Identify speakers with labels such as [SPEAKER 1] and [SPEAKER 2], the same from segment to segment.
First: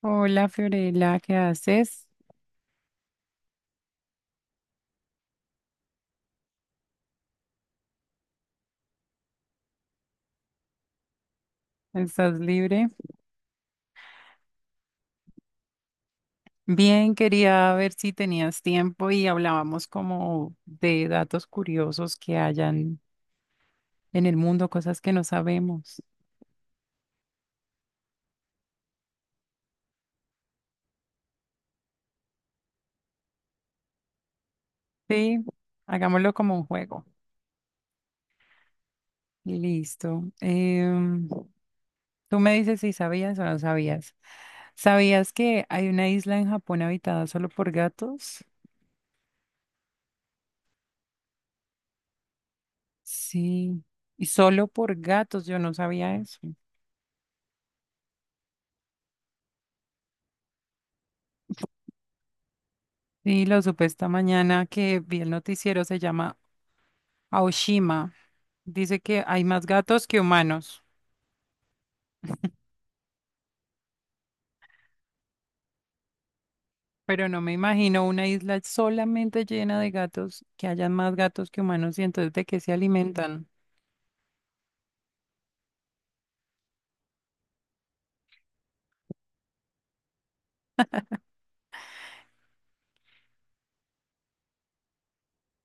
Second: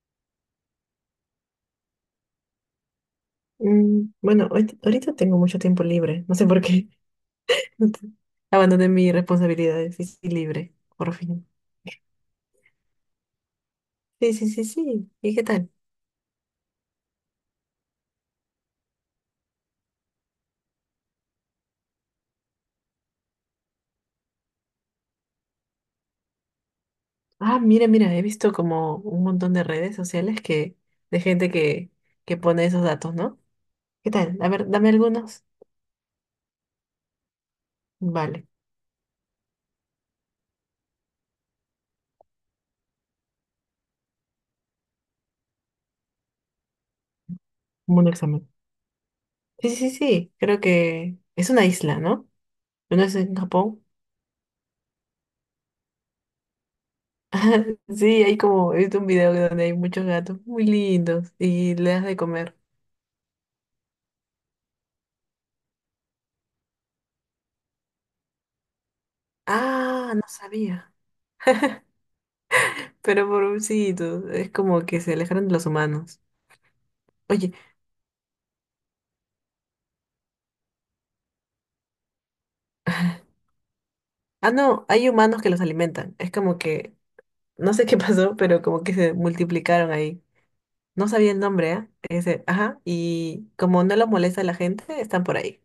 [SPEAKER 1] Hola Fiorella, ¿qué haces?
[SPEAKER 2] Bueno, ahorita tengo mucho tiempo libre. No sé por qué. Abandoné mis responsabilidades y estoy libre, por fin.
[SPEAKER 1] ¿Estás libre?
[SPEAKER 2] Sí, sí, sí, sí. ¿Y qué tal?
[SPEAKER 1] Bien, quería ver si tenías tiempo y hablábamos como de datos curiosos que hayan en el mundo, cosas que no sabemos.
[SPEAKER 2] Ah, mira, he visto como un montón de redes sociales de que pone esos datos, ¿no? ¿Qué tal? A ver, dame
[SPEAKER 1] Sí,
[SPEAKER 2] algunos.
[SPEAKER 1] hagámoslo como un juego.
[SPEAKER 2] Vale,
[SPEAKER 1] Listo. Tú me dices si sabías o no sabías. ¿Sabías que hay una isla en Japón habitada solo por
[SPEAKER 2] como un
[SPEAKER 1] gatos?
[SPEAKER 2] examen. Sí, sí, sí. Creo que es una isla, ¿no? ¿No es en
[SPEAKER 1] Sí,
[SPEAKER 2] Japón?
[SPEAKER 1] y solo por gatos, yo no sabía eso.
[SPEAKER 2] Sí, hay como, he visto un video donde hay muchos gatos muy lindos y le das de comer.
[SPEAKER 1] Sí, lo supe esta mañana que vi el noticiero, se llama Aoshima. Dice que hay más gatos
[SPEAKER 2] Ah,
[SPEAKER 1] que
[SPEAKER 2] no
[SPEAKER 1] humanos,
[SPEAKER 2] sabía. Pero pobrecitos, es como que se alejaron de los humanos.
[SPEAKER 1] pero no
[SPEAKER 2] Oye,
[SPEAKER 1] me imagino una isla solamente llena de gatos, que hayan más gatos que humanos y entonces de qué se alimentan.
[SPEAKER 2] ah, no, hay humanos que los alimentan. Es como no sé qué pasó, pero como que se multiplicaron ahí. No sabía el nombre, ¿ah? Ese, ajá, y como no los molesta a la gente, están por ahí.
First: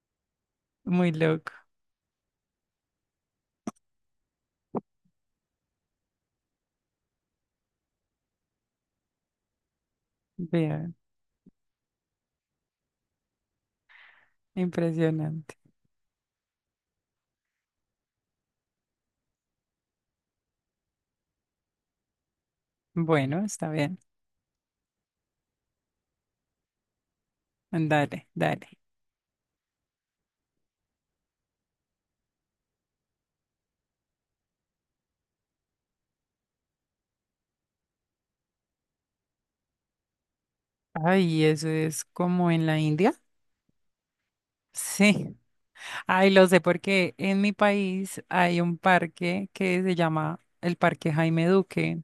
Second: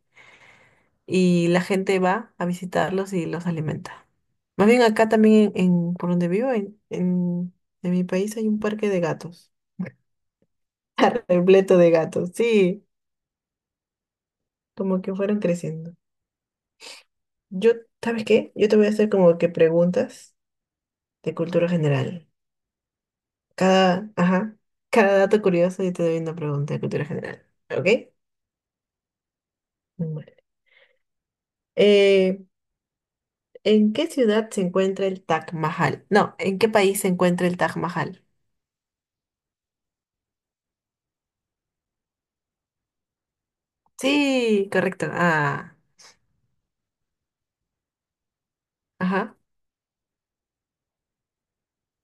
[SPEAKER 1] Muy
[SPEAKER 2] Y
[SPEAKER 1] loco.
[SPEAKER 2] la gente va a visitarlos y los alimenta. Más bien acá también, por donde vivo, en mi país hay un parque de gatos,
[SPEAKER 1] Vean,
[SPEAKER 2] repleto de gatos, sí, como que fueron
[SPEAKER 1] impresionante.
[SPEAKER 2] creciendo. Yo, ¿sabes qué? Yo te voy a hacer como que preguntas de cultura general.
[SPEAKER 1] Bueno, está bien.
[SPEAKER 2] Cada, ajá, cada dato curioso y te doy una pregunta de cultura general. ¿Ok?
[SPEAKER 1] Dale, dale.
[SPEAKER 2] Bueno. Eh, ¿En qué ciudad se encuentra el Taj Mahal? No, ¿en qué país se encuentra el Taj Mahal?
[SPEAKER 1] Ay, eso es como en la India.
[SPEAKER 2] Sí, correcto.
[SPEAKER 1] Sí.
[SPEAKER 2] Ah,
[SPEAKER 1] Ay, lo sé porque en mi país hay un
[SPEAKER 2] ajá,
[SPEAKER 1] parque que se llama el Parque Jaime Duque.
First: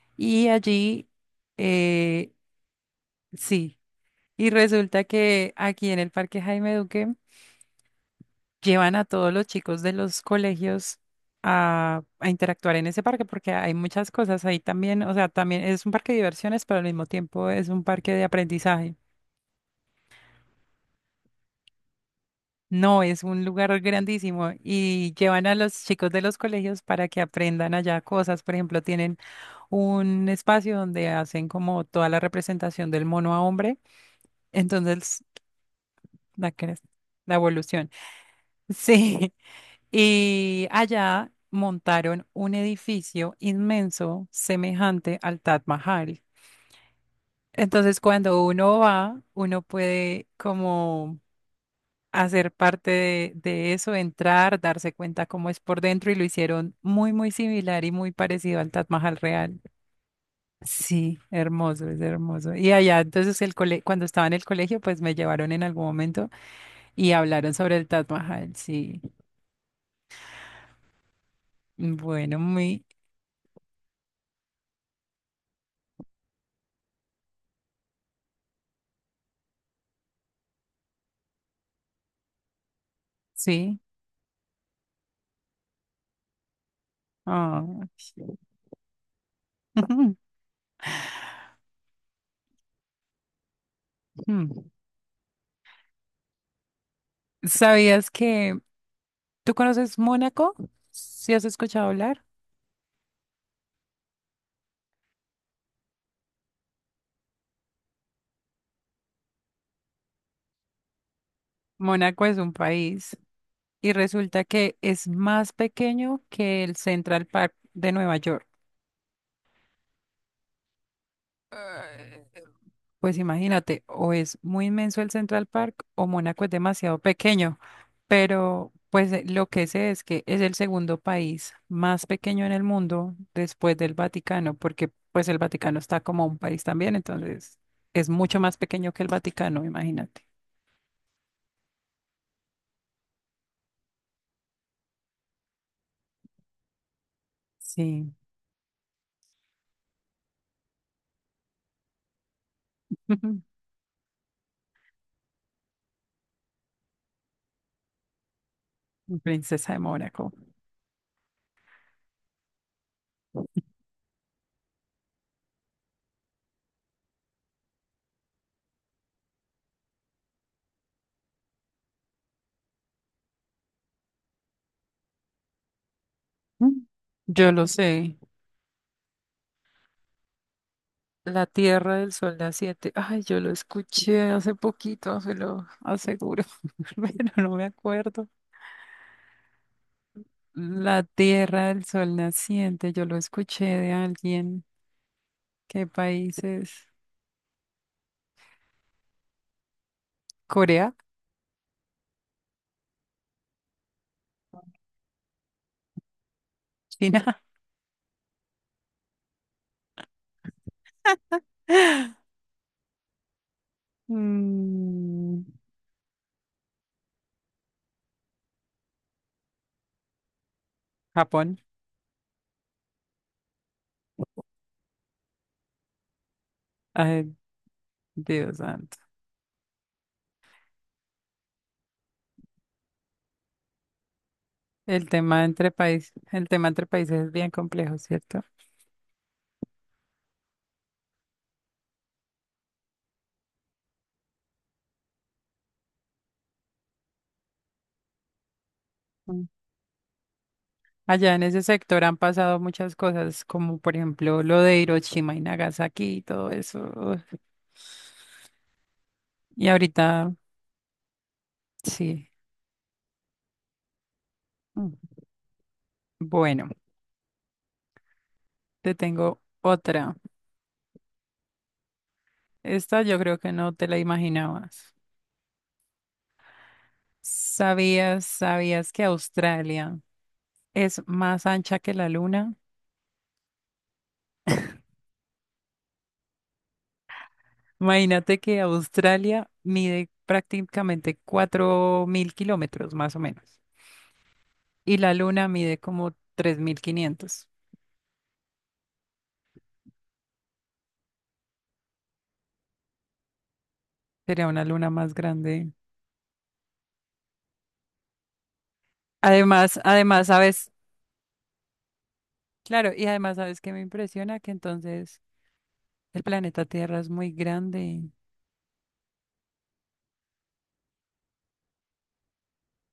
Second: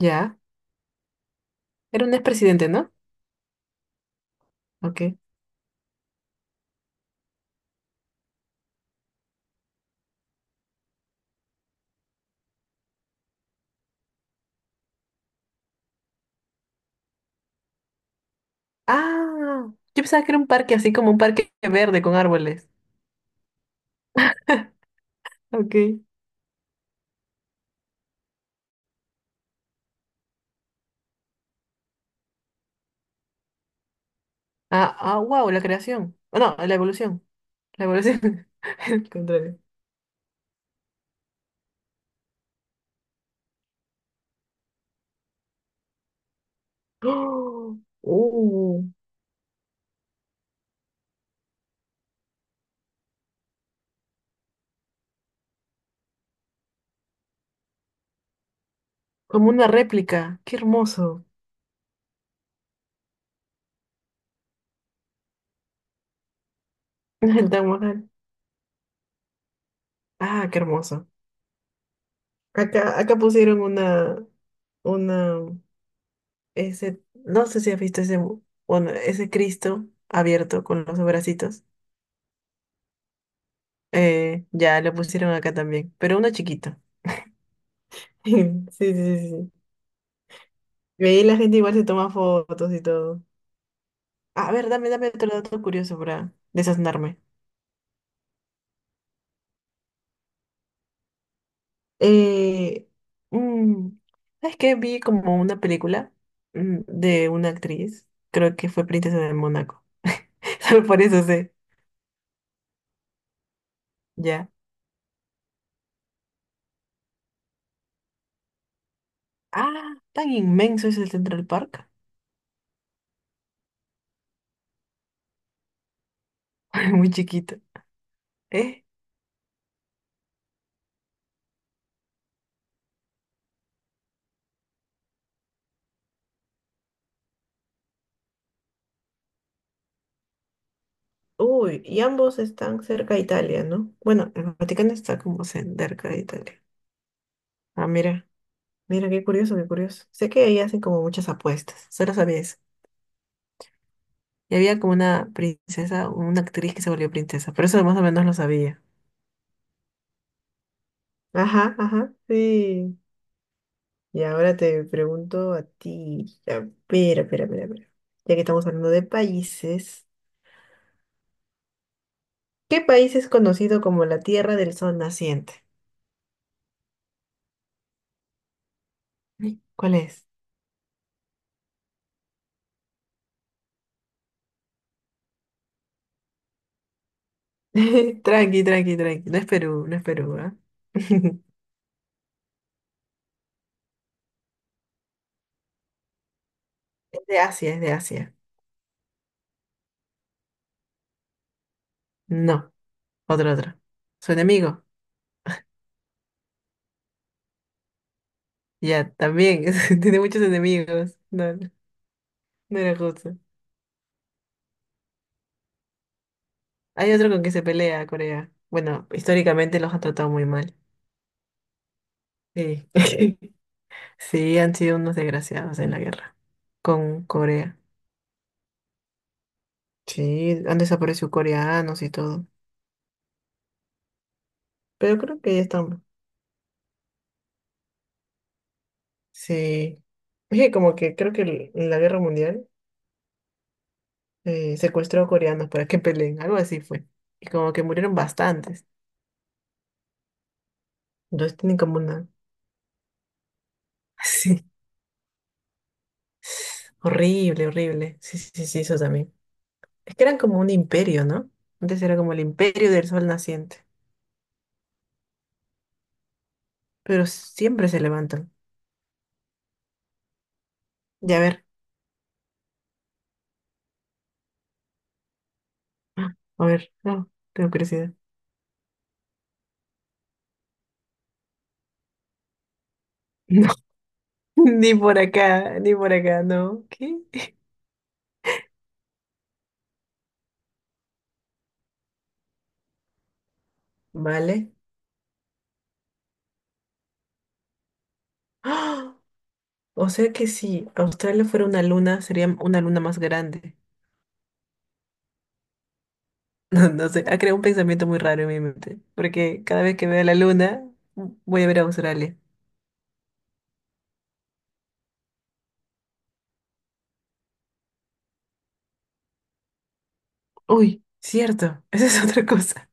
[SPEAKER 2] ya.
[SPEAKER 1] Y allí,
[SPEAKER 2] Era un
[SPEAKER 1] eh,
[SPEAKER 2] expresidente, ¿no?
[SPEAKER 1] sí, y resulta
[SPEAKER 2] Ok.
[SPEAKER 1] que aquí en el Parque Jaime Duque llevan a todos los chicos de los colegios a interactuar en ese parque porque hay muchas cosas ahí también, o sea, también es un parque de diversiones, pero al mismo tiempo es un parque de aprendizaje.
[SPEAKER 2] Ah, yo pensaba que era un parque así como un parque verde con árboles.
[SPEAKER 1] No, es un lugar grandísimo y llevan a los
[SPEAKER 2] Ok.
[SPEAKER 1] chicos de los colegios para que aprendan allá cosas. Por ejemplo, tienen un espacio donde hacen como toda la representación del mono a hombre.
[SPEAKER 2] Ah, ah,
[SPEAKER 1] Entonces
[SPEAKER 2] wow, la creación. Oh,
[SPEAKER 1] La,
[SPEAKER 2] no, la
[SPEAKER 1] cres-
[SPEAKER 2] evolución.
[SPEAKER 1] la
[SPEAKER 2] La
[SPEAKER 1] evolución.
[SPEAKER 2] evolución. El
[SPEAKER 1] Sí.
[SPEAKER 2] contrario.
[SPEAKER 1] Y allá montaron un edificio inmenso semejante al Taj Mahal.
[SPEAKER 2] ¡Oh!
[SPEAKER 1] Entonces, cuando uno
[SPEAKER 2] ¡Uh!
[SPEAKER 1] va, uno puede como hacer parte de eso, entrar, darse cuenta cómo es por dentro y lo hicieron muy, muy similar y muy parecido al Taj Mahal
[SPEAKER 2] Como
[SPEAKER 1] real.
[SPEAKER 2] una réplica. ¡Qué
[SPEAKER 1] Sí,
[SPEAKER 2] hermoso!
[SPEAKER 1] hermoso, es hermoso. Y allá, entonces, cuando estaba en el colegio, pues me llevaron en algún momento y
[SPEAKER 2] El
[SPEAKER 1] hablaron
[SPEAKER 2] Taj
[SPEAKER 1] sobre el Taj
[SPEAKER 2] Mahal.
[SPEAKER 1] Mahal, sí.
[SPEAKER 2] Ah, qué hermoso.
[SPEAKER 1] Bueno,
[SPEAKER 2] Acá pusieron una, ese, no sé si has visto ese, mu- bueno, ese Cristo abierto con los bracitos.
[SPEAKER 1] sí.
[SPEAKER 2] Ya lo pusieron acá también, pero uno chiquito.
[SPEAKER 1] Ah,
[SPEAKER 2] Sí,
[SPEAKER 1] sí.
[SPEAKER 2] sí, sí, sí.
[SPEAKER 1] Ujú.
[SPEAKER 2] Y ahí la gente igual se toma fotos y todo. A
[SPEAKER 1] Ujú.
[SPEAKER 2] ver, dame otro dato curioso para desaznarme.
[SPEAKER 1] ¿Sabías que tú conoces Mónaco? ¿Sí has escuchado hablar?
[SPEAKER 2] Eh, mm, ¿Sabes qué? Vi como una película de una actriz, creo que fue Princesa de Mónaco. Solo por eso sé,
[SPEAKER 1] Mónaco es un país y resulta
[SPEAKER 2] ya.
[SPEAKER 1] que es más pequeño que el Central Park de Nueva York.
[SPEAKER 2] Ah, tan inmenso es el Central Park.
[SPEAKER 1] Pues imagínate, o es muy inmenso el Central Park o Mónaco es demasiado
[SPEAKER 2] Muy chiquito.
[SPEAKER 1] pequeño, pero
[SPEAKER 2] ¿Eh?
[SPEAKER 1] pues lo que sé es que es el segundo país más pequeño en el mundo después del Vaticano, porque pues el Vaticano está como un país también, entonces es mucho más pequeño que el Vaticano, imagínate.
[SPEAKER 2] Uy, y ambos están cerca de Italia, ¿no? Bueno, el Vaticano está como cerca de Italia. Ah,
[SPEAKER 1] Sí,
[SPEAKER 2] mira, qué curioso, qué curioso. Sé que ahí hacen como muchas apuestas, solo sabía eso. Y había como una princesa, una actriz que se volvió princesa, pero eso más o menos lo sabía.
[SPEAKER 1] princesa de Mónaco.
[SPEAKER 2] Ajá, ajá, sí. Y ahora te pregunto a ti. A ver, a ver, a ver, a ver. Ya que estamos hablando de países, ¿qué país es conocido como la Tierra del Sol Naciente?
[SPEAKER 1] Mm. Yo lo sé,
[SPEAKER 2] Ay, ¿cuál es?
[SPEAKER 1] la Tierra del Sol las siete. Ay, yo lo escuché hace poquito, se lo aseguro, pero no me acuerdo.
[SPEAKER 2] Tranqui, tranqui, tranqui. No es Perú, no es Perú, ¿ah?
[SPEAKER 1] La Tierra del Sol Naciente, yo lo escuché de alguien. ¿Qué país es?
[SPEAKER 2] Es de Asia, es de Asia.
[SPEAKER 1] ¿Corea?
[SPEAKER 2] No, otro, otro. Su enemigo.
[SPEAKER 1] ¿China?
[SPEAKER 2] Ya, también. Tiene muchos enemigos. No, no no era justo.
[SPEAKER 1] Mm,
[SPEAKER 2] Hay otro con que se pelea Corea. Bueno, históricamente los ha tratado muy mal.
[SPEAKER 1] ¿Japón?
[SPEAKER 2] Sí. Sí, han sido unos desgraciados en la guerra con
[SPEAKER 1] Ay,
[SPEAKER 2] Corea.
[SPEAKER 1] Dios santo.
[SPEAKER 2] Sí, han desaparecido coreanos y todo.
[SPEAKER 1] El
[SPEAKER 2] Pero creo
[SPEAKER 1] tema
[SPEAKER 2] que ya
[SPEAKER 1] entre
[SPEAKER 2] estamos.
[SPEAKER 1] países, el tema entre países es bien complejo, ¿cierto?
[SPEAKER 2] Sí. Es que como que creo que el- en la guerra mundial secuestró a coreanos para que peleen, algo así fue. Y como que murieron bastantes.
[SPEAKER 1] Allá en
[SPEAKER 2] Entonces
[SPEAKER 1] ese
[SPEAKER 2] tienen como
[SPEAKER 1] sector han
[SPEAKER 2] una...
[SPEAKER 1] pasado muchas cosas, como por ejemplo lo
[SPEAKER 2] Sí.
[SPEAKER 1] de Hiroshima y Nagasaki y todo eso.
[SPEAKER 2] Horrible, horrible. Sí, sí, sí, sí, eso también.
[SPEAKER 1] Y
[SPEAKER 2] Es que
[SPEAKER 1] ahorita,
[SPEAKER 2] eran como un imperio, ¿no? Antes era
[SPEAKER 1] sí.
[SPEAKER 2] como el imperio del sol naciente.
[SPEAKER 1] Mm. Bueno,
[SPEAKER 2] Pero siempre se levantan.
[SPEAKER 1] te tengo otra.
[SPEAKER 2] Ya a ver.
[SPEAKER 1] Esta yo creo que no te la imaginabas.
[SPEAKER 2] Ah, a ver. No, tengo curiosidad.
[SPEAKER 1] ¿Sabías que Australia es más ancha que la luna?
[SPEAKER 2] No, ni por acá, ni por acá, no. ¿Qué?
[SPEAKER 1] Imagínate que Australia mide prácticamente 4.000 kilómetros, más o menos.
[SPEAKER 2] Vale.
[SPEAKER 1] Y la luna mide como 3.500.
[SPEAKER 2] ¡Ah! O sea que si Australia fuera una luna, sería una luna más grande.
[SPEAKER 1] Sería una luna más grande.
[SPEAKER 2] No, no sé, ha creado un pensamiento muy raro en mi mente, porque
[SPEAKER 1] Además,
[SPEAKER 2] cada vez que veo
[SPEAKER 1] además,
[SPEAKER 2] la
[SPEAKER 1] sabes,
[SPEAKER 2] luna, voy a ver a Australia.
[SPEAKER 1] claro, y además, sabes que me impresiona que entonces el planeta Tierra es muy grande,
[SPEAKER 2] Uy, cierto, esa es otra cosa.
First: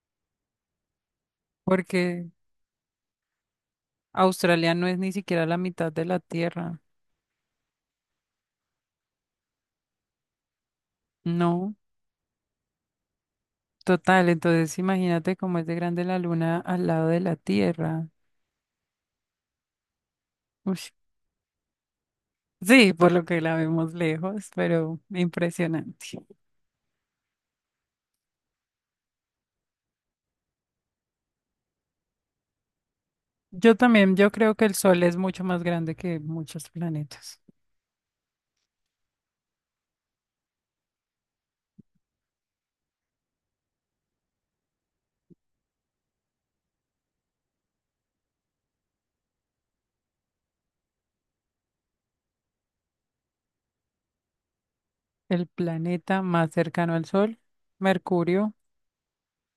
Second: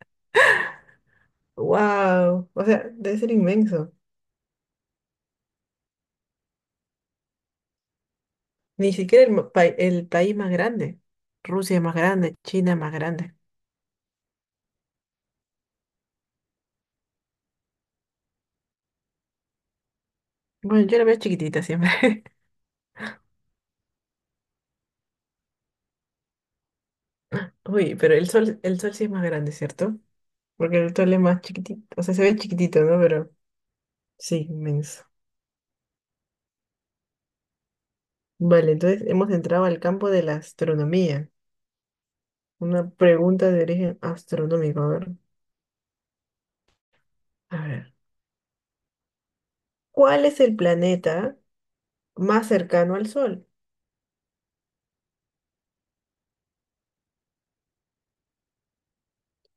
[SPEAKER 1] porque
[SPEAKER 2] Wow, o sea, debe ser inmenso.
[SPEAKER 1] Australia no es ni siquiera la mitad de la Tierra.
[SPEAKER 2] Ni siquiera el, ma- pa- el país más grande.
[SPEAKER 1] No,
[SPEAKER 2] Rusia es más grande, China es más grande.
[SPEAKER 1] total. Entonces, imagínate cómo es de grande la Luna al lado de la Tierra.
[SPEAKER 2] Bueno,
[SPEAKER 1] Ush.
[SPEAKER 2] yo la veo chiquitita siempre.
[SPEAKER 1] Sí, por lo que la vemos lejos, pero impresionante.
[SPEAKER 2] Uy, pero el sol sí es más grande, ¿cierto? Porque el otro es más chiquitito. O sea, se ve chiquitito, ¿no? Pero
[SPEAKER 1] Yo también, yo
[SPEAKER 2] sí,
[SPEAKER 1] creo que el Sol
[SPEAKER 2] inmenso.
[SPEAKER 1] es mucho más grande que muchos planetas.
[SPEAKER 2] Vale, entonces hemos entrado al campo de la astronomía. Una pregunta de origen astronómico. A ver. A ver. ¿Cuál es el planeta más cercano al Sol?
[SPEAKER 1] El planeta más cercano al Sol, Mercurio.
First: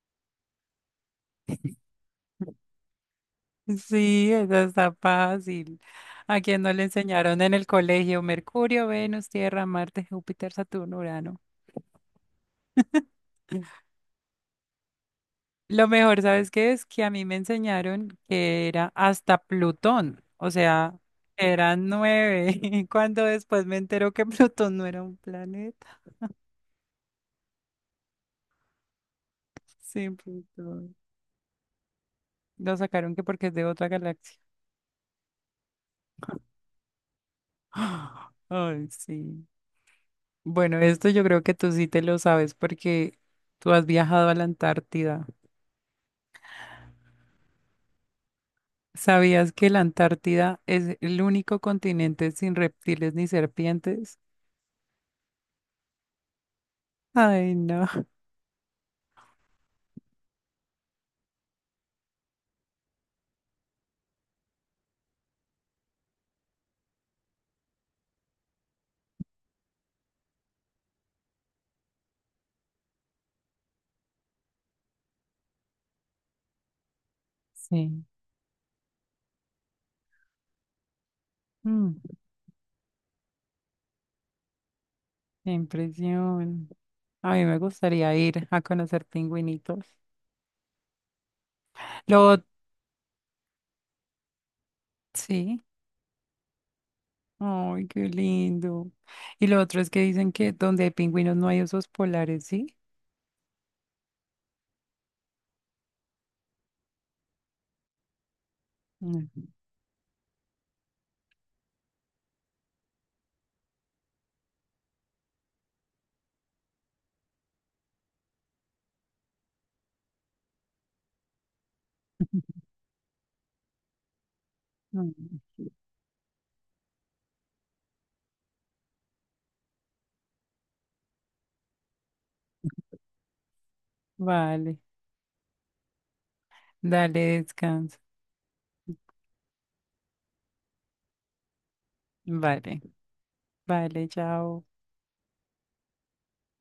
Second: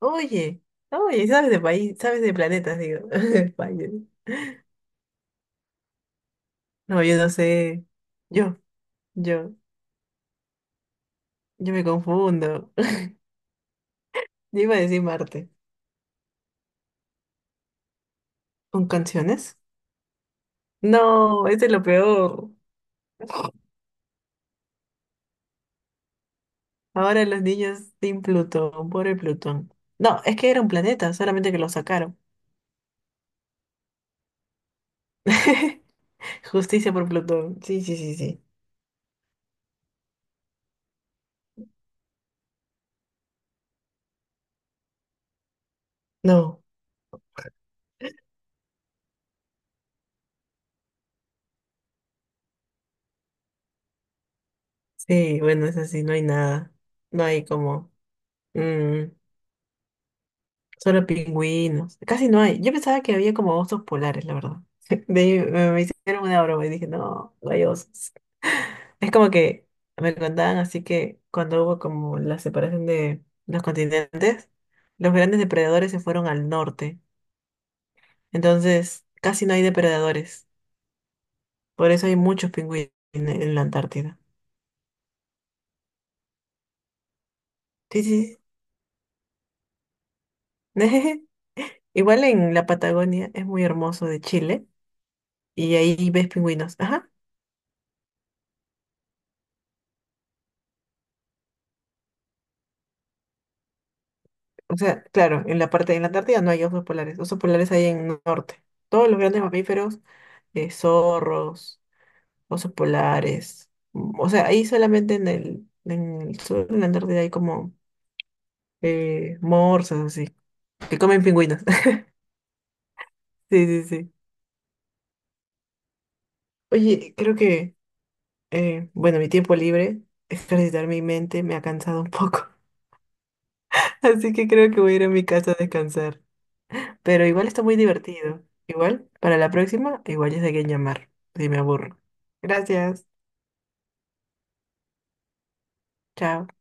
[SPEAKER 2] Oye, oye, sabes de país, sabes de planetas, digo. Vaya.
[SPEAKER 1] Sí, esa está fácil. ¿A quién no le
[SPEAKER 2] No, yo no
[SPEAKER 1] enseñaron en el
[SPEAKER 2] sé.
[SPEAKER 1] colegio?
[SPEAKER 2] Yo,
[SPEAKER 1] Mercurio, Venus,
[SPEAKER 2] yo,
[SPEAKER 1] Tierra, Marte, Júpiter, Saturno, Urano.
[SPEAKER 2] yo me confundo. Yo iba a decir Marte.
[SPEAKER 1] Lo mejor, ¿sabes qué es? Que a mí me enseñaron que
[SPEAKER 2] ¿Con
[SPEAKER 1] era hasta
[SPEAKER 2] canciones?
[SPEAKER 1] Plutón, o sea,
[SPEAKER 2] No, ese es lo
[SPEAKER 1] eran
[SPEAKER 2] peor.
[SPEAKER 1] nueve, cuando después me entero que Plutón no era un planeta.
[SPEAKER 2] Ahora los niños sin Plutón, pobre Plutón.
[SPEAKER 1] Sí,
[SPEAKER 2] No, es que era un
[SPEAKER 1] Plutón.
[SPEAKER 2] planeta, solamente que lo sacaron.
[SPEAKER 1] Lo sacaron que porque es de otra galaxia.
[SPEAKER 2] Justicia por Plutón. Sí, sí, sí, sí.
[SPEAKER 1] Ay, sí. Bueno, esto yo creo que tú sí te lo sabes porque tú has viajado a la Antártida.
[SPEAKER 2] No,
[SPEAKER 1] ¿Sabías que la Antártida es el único continente sin reptiles ni serpientes?
[SPEAKER 2] sí, bueno, es así, no hay nada. No hay
[SPEAKER 1] Ay, no.
[SPEAKER 2] como... mm, solo pingüinos. Casi no hay. Yo pensaba que había como osos polares, la verdad. De ahí me hicieron una broma y dije, no, no hay osos. Es como que me contaban así que cuando hubo como la separación de los continentes, los grandes depredadores se fueron al norte.
[SPEAKER 1] Sí.
[SPEAKER 2] Entonces, casi no hay depredadores. Por
[SPEAKER 1] Mm,
[SPEAKER 2] eso hay muchos pingüinos en la Antártida.
[SPEAKER 1] qué impresión. A mí me
[SPEAKER 2] Sí,
[SPEAKER 1] gustaría
[SPEAKER 2] sí.
[SPEAKER 1] ir a conocer pingüinitos.
[SPEAKER 2] Sí.
[SPEAKER 1] Lo,
[SPEAKER 2] Igual
[SPEAKER 1] ot-
[SPEAKER 2] en la Patagonia es muy hermoso de Chile
[SPEAKER 1] sí.
[SPEAKER 2] y ahí ves pingüinos. Ajá.
[SPEAKER 1] Ay, qué lindo. Y lo otro es que dicen que donde hay pingüinos no hay osos polares, ¿sí?
[SPEAKER 2] O sea, claro, en la parte de la Antártida no hay osos polares. Osos polares hay en el norte. Todos los grandes
[SPEAKER 1] Mm.
[SPEAKER 2] mamíferos, zorros, osos polares. O sea, ahí solamente en el sur de la Antártida hay como morsas así, que comen pingüinos. Sí, sí, sí.
[SPEAKER 1] Mm.
[SPEAKER 2] Oye, creo que bueno, mi tiempo libre, ejercitar mi mente, me ha cansado un poco. Así que creo
[SPEAKER 1] Vale.
[SPEAKER 2] que voy a ir a mi casa a descansar. Pero
[SPEAKER 1] Dale,
[SPEAKER 2] igual está muy
[SPEAKER 1] descansa.
[SPEAKER 2] divertido. Igual, para la próxima, igual ya sé a quién llamar, si me aburro.
[SPEAKER 1] Vale.
[SPEAKER 2] Gracias.
[SPEAKER 1] Vale, chao.
[SPEAKER 2] Chao.